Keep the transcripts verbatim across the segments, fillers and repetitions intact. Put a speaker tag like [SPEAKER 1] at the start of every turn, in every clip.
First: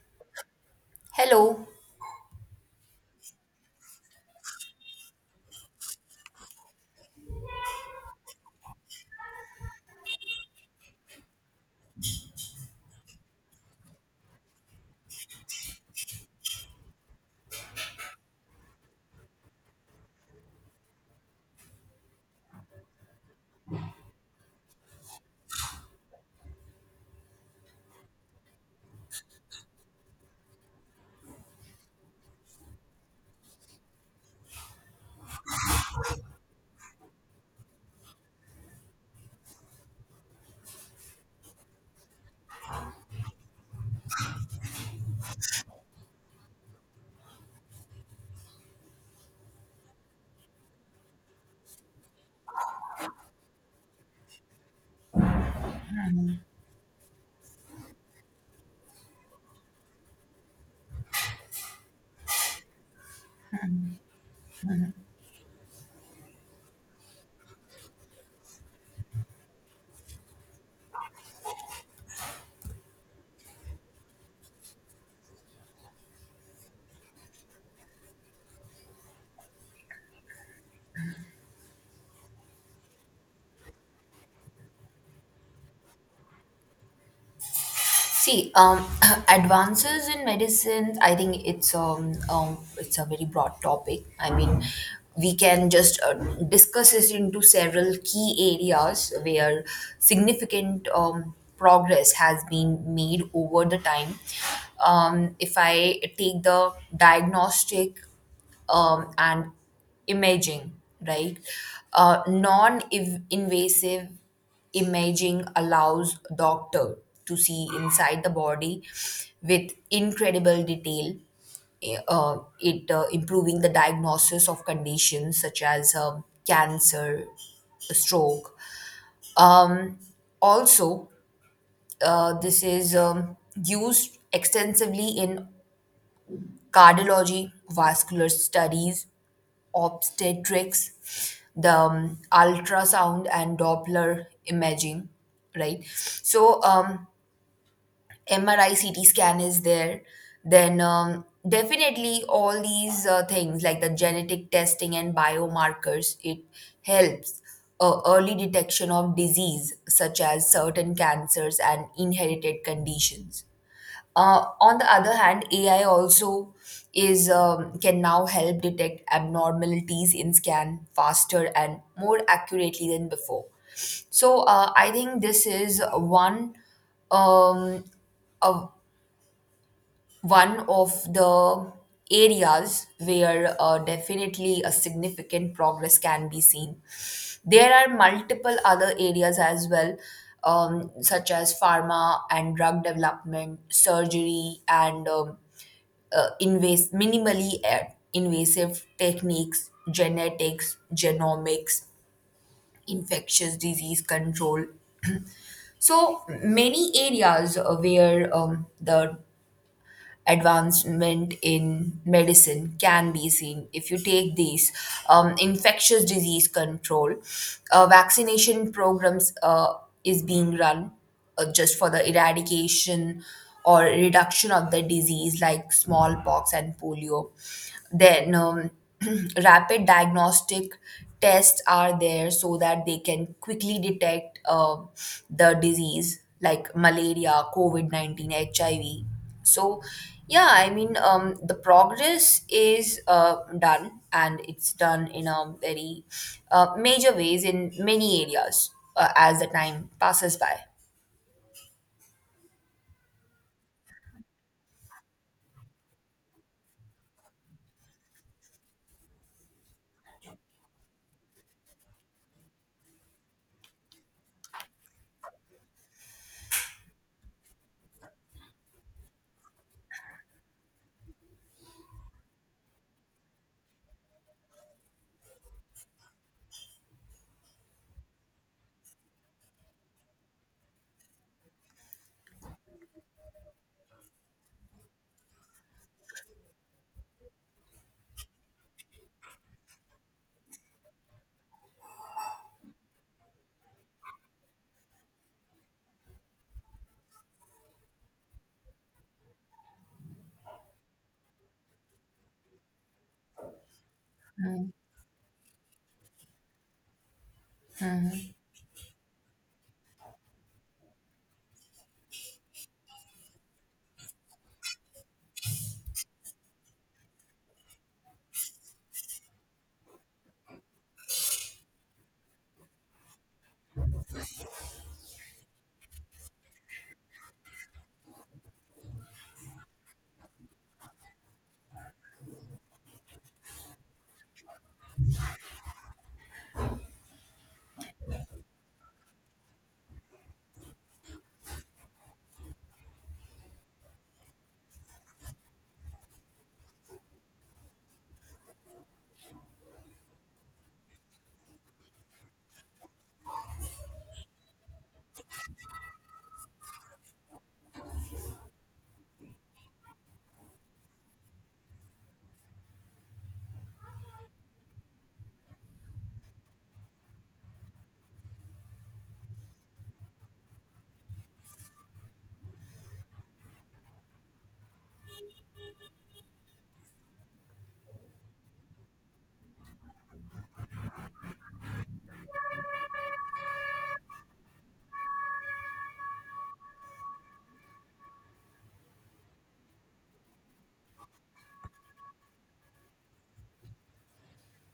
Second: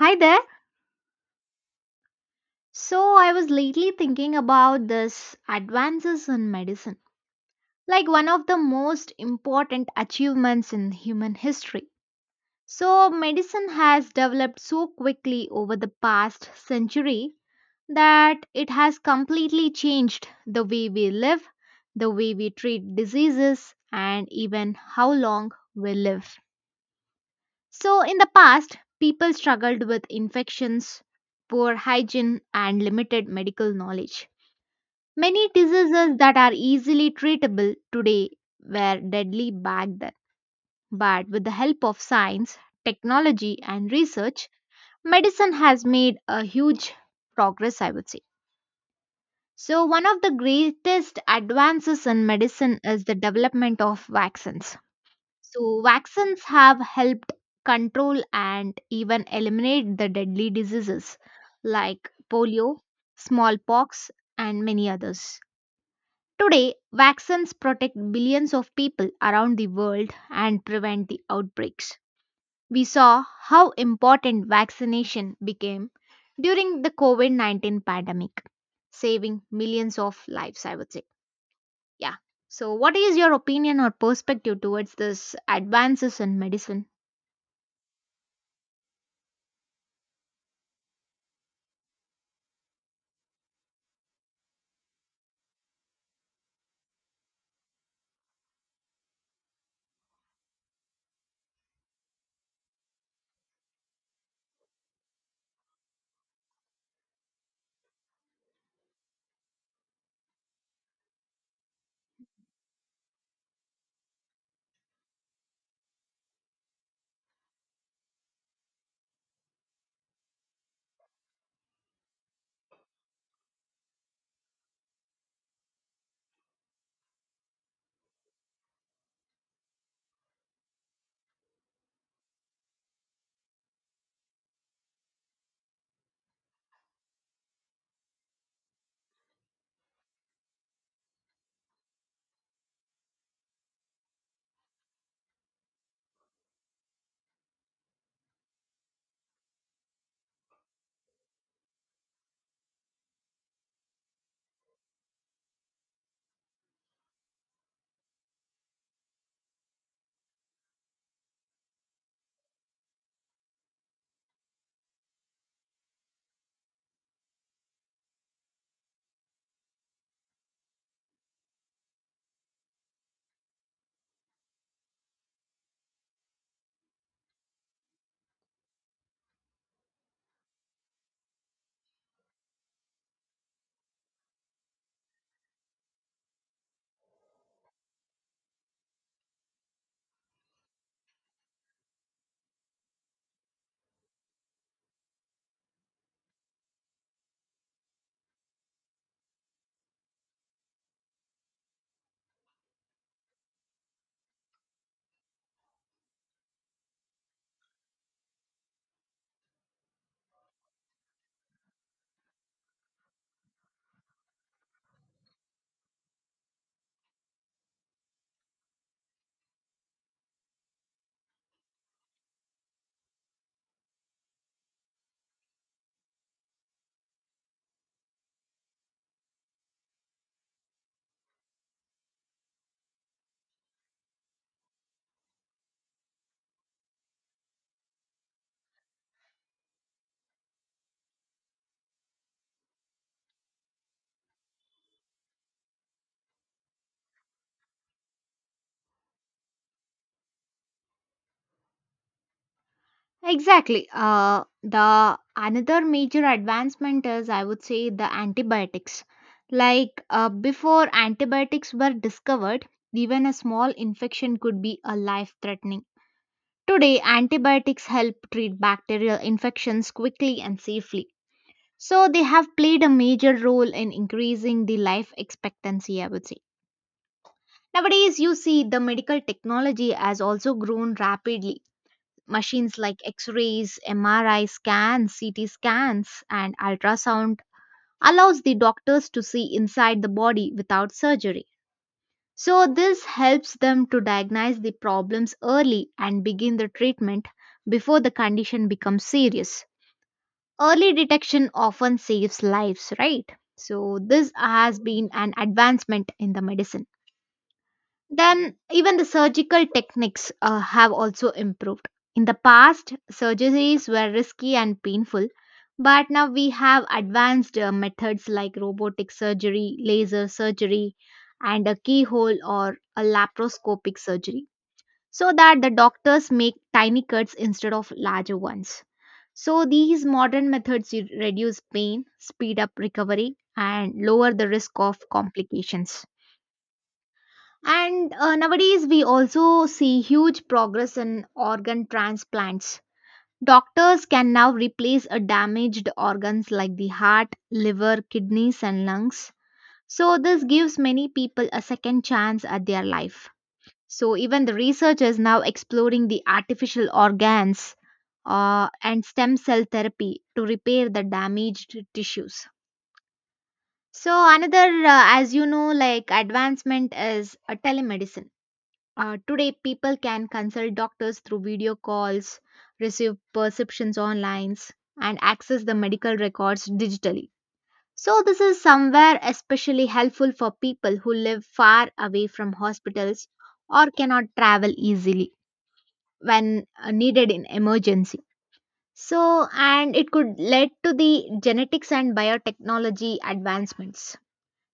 [SPEAKER 1] Hi there.
[SPEAKER 2] Hello.
[SPEAKER 1] So, I was lately thinking about this advances in medicine, like one of the most important achievements in human history. So, medicine has developed so quickly over the past century that it has completely changed the way we live, the way we treat diseases, and even how long we live. So, in the past, people struggled with infections, poor hygiene, and limited medical knowledge. Many diseases that are easily treatable today were deadly back then. But with the help of science, technology, and research, medicine has made a huge progress, I would say. So, one of the greatest advances in medicine is the development of vaccines. So, vaccines have helped control and even eliminate the deadly diseases like polio, smallpox, and many others. Today, vaccines protect billions of people around the world and prevent the outbreaks. We saw how important vaccination became during the COVID nineteen pandemic, saving millions of lives, I would say. Yeah. So, what is your opinion or perspective towards this advances in medicine?
[SPEAKER 2] See, um, advances in medicines. I think it's um, um, it's a very broad topic. I mean, we can just uh, discuss it into several key areas where significant um, progress has been made over the time. Um, if I take the diagnostic um, and imaging, right? Uh, non invasive imaging allows doctor to see inside the body with incredible detail. Eh, uh, it uh, Improving the diagnosis of conditions such as um, cancer, stroke. um, Also, uh, this is um, used extensively in cardiology, vascular studies, obstetrics, the um, ultrasound and Doppler imaging, right? So um, M R I, C T scan is there. Then um, definitely all these uh, things like the genetic testing and biomarkers, it helps. Uh, early detection of disease such as certain cancers and inherited conditions. Uh, on the other hand, A I also is um, can now help detect abnormalities in scan faster and more accurately than before. So uh, I think this is one um, a, one of the areas where uh, definitely a significant progress can be seen. There are multiple other areas as well, um, such as pharma and drug development, surgery, and um, uh, invas- minimally uh, invasive techniques, genetics, genomics, infectious disease control. So many areas uh, where um, the advancement in medicine can be seen. If you take these um, infectious disease control, uh, vaccination programs uh, is being run uh, just for the eradication or reduction of the disease like smallpox and polio. Then um, rapid diagnostic tests are there so that they can quickly detect uh, the disease like malaria, covid nineteen, H I V. So, yeah, I mean um, the progress is uh, done, and it's done in a very uh, major ways in many areas uh, as the time passes by.
[SPEAKER 1] Exactly. Uh, the another major advancement is, I would say, the antibiotics. Like uh, before antibiotics were discovered, even a small infection could be a life-threatening. Today, antibiotics help treat bacterial infections quickly and safely. So they have played a major role in increasing the life expectancy, I would say. Nowadays, you see the medical technology has also grown rapidly. Machines like X-rays, M R I scans, C T scans, and ultrasound allows the doctors to see inside the body without surgery. So this helps them to diagnose the problems early and begin the treatment before the condition becomes serious. Early detection often saves lives, right? So this has been an advancement in the medicine. Then, even the surgical techniques uh, have also improved. In the past, surgeries were risky and painful, but now we have advanced uh, methods like robotic surgery, laser surgery, and a keyhole or a laparoscopic surgery so that the doctors make tiny cuts instead of larger ones. So, these modern methods re- reduce pain, speed up recovery, and lower the risk of complications. And uh, nowadays, we also see huge progress in organ transplants. Doctors can now replace a damaged organs like the heart, liver, kidneys, and lungs. So, this gives many people a second chance at their life. So, even the research is now exploring the artificial organs uh, and stem cell therapy to repair the damaged tissues. So, another, uh, as you know, like advancement is uh, telemedicine. Uh, today, people can consult doctors through video calls, receive prescriptions online, and access the medical records digitally. So, this is somewhere especially helpful for people who live far away from hospitals or cannot travel easily when uh, needed in emergency. So, and it could lead to the genetics and biotechnology advancements.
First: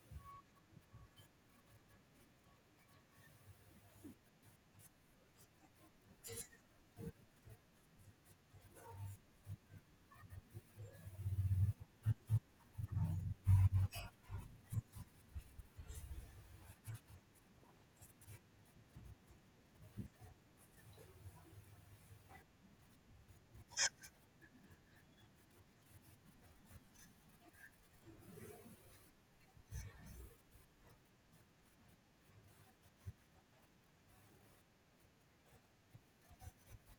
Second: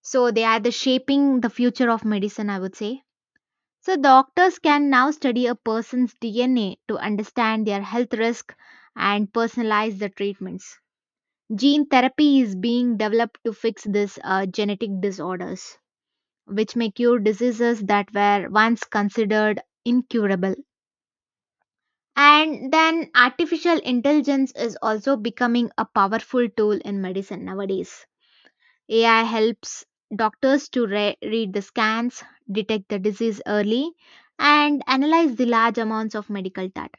[SPEAKER 1] So, they are the shaping the future of medicine, I would say, so, doctors can now study a person's D N A to understand their health risk and personalize the treatments. Gene therapy is being developed to fix these uh, genetic disorders, which may cure diseases that were once considered incurable. And then, artificial intelligence is also becoming a powerful tool in medicine nowadays. A I helps doctors to re- read the scans, detect the disease early, and analyze the large amounts of medical data.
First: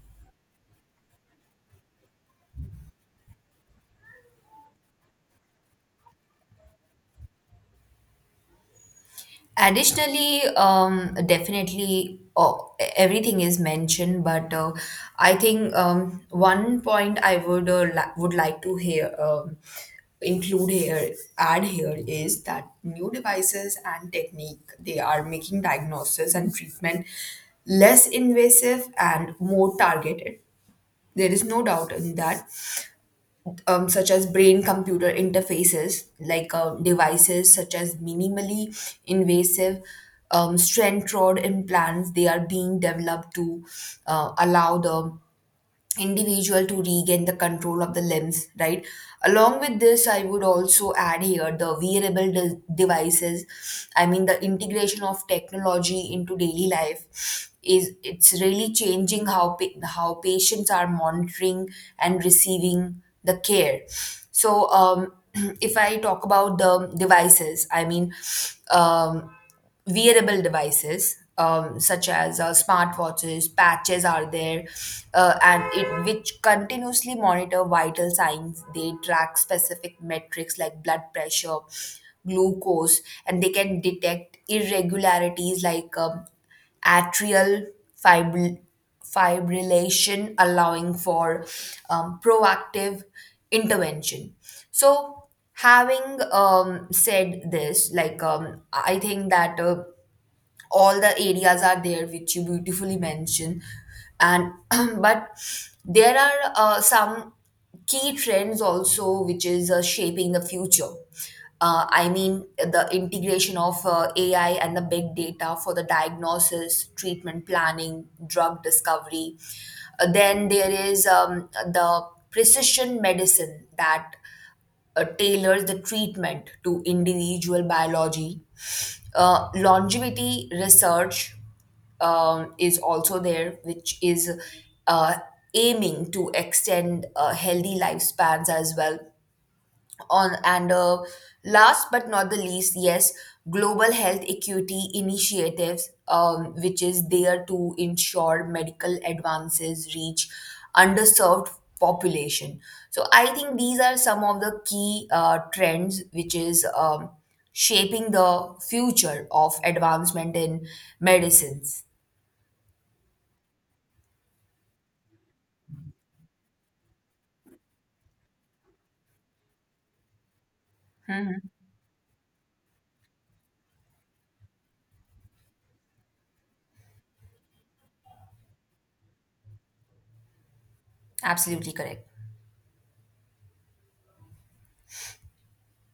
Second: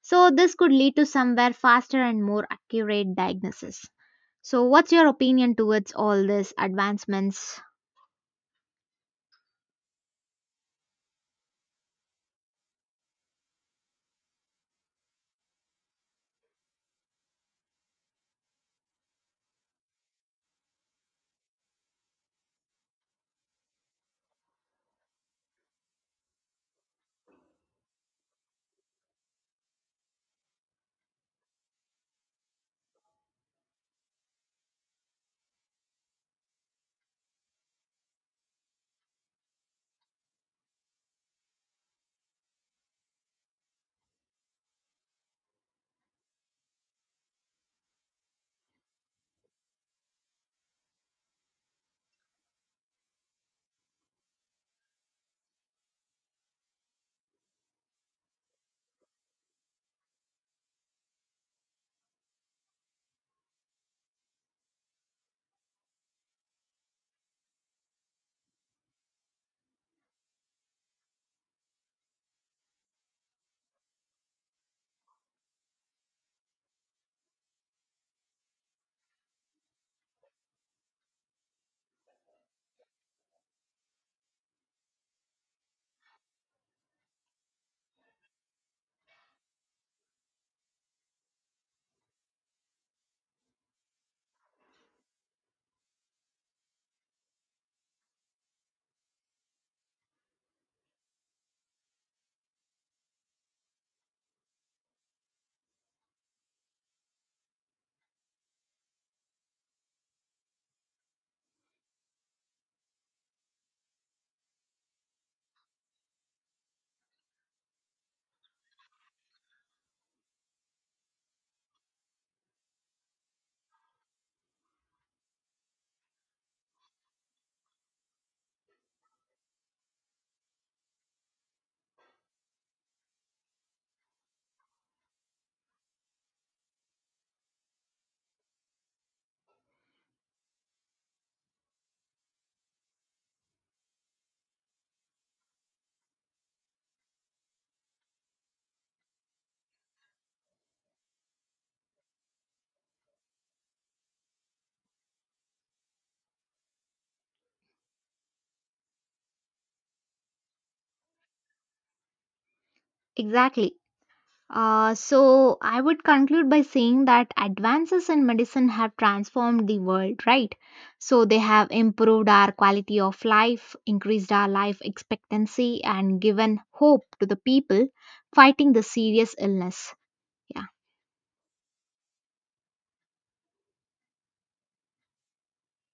[SPEAKER 1] So, this could lead to somewhere faster and more accurate diagnosis. So, what's your opinion towards all these advancements?
[SPEAKER 2] Additionally, um, definitely uh, everything is mentioned, but uh, I think um, one point I would uh, li- would like to hear, um, include here, add here, is that new devices and technique they are making diagnosis and treatment less invasive and more targeted. There is no doubt in that, um, such as brain computer interfaces, like uh, devices such as minimally invasive, um, strength rod implants, they are being developed to uh, allow the individual to regain the control of the limbs, right. Along with this, I would also add here the wearable de- devices. I mean, the integration of technology into daily life is it's really changing how pa- how patients are monitoring and receiving the care. So um if I talk about the devices, I mean, um wearable devices, um, such as uh, smartwatches, patches are there, uh, and it which continuously monitor vital signs. They track specific metrics like blood pressure, glucose, and they can detect irregularities like um, atrial fibr- fibrillation, allowing for um, proactive intervention. So, having um, said this, like um, I think that. Uh, all the areas are there which you beautifully mentioned, and but there are uh, some key trends also which is uh, shaping the future. uh, I mean the integration of uh, A I and the big data for the diagnosis, treatment planning, drug discovery. Uh, then there is um, the precision medicine that uh, tailors the treatment to individual biology. Uh, longevity research um, is also there, which is uh, aiming to extend uh, healthy lifespans as well. On and uh, last but not the least, yes, global health equity initiatives, um, which is there to ensure medical advances reach underserved population. So I think these are some of the key uh, trends which is um, shaping the future of advancement in medicines.
[SPEAKER 1] Exactly. Uh, so, I would conclude by saying that advances in medicine have transformed the world, right? So, they have improved our quality of life, increased our life expectancy, and given hope to the people fighting the serious illness. Yeah.
[SPEAKER 2] Absolutely correct.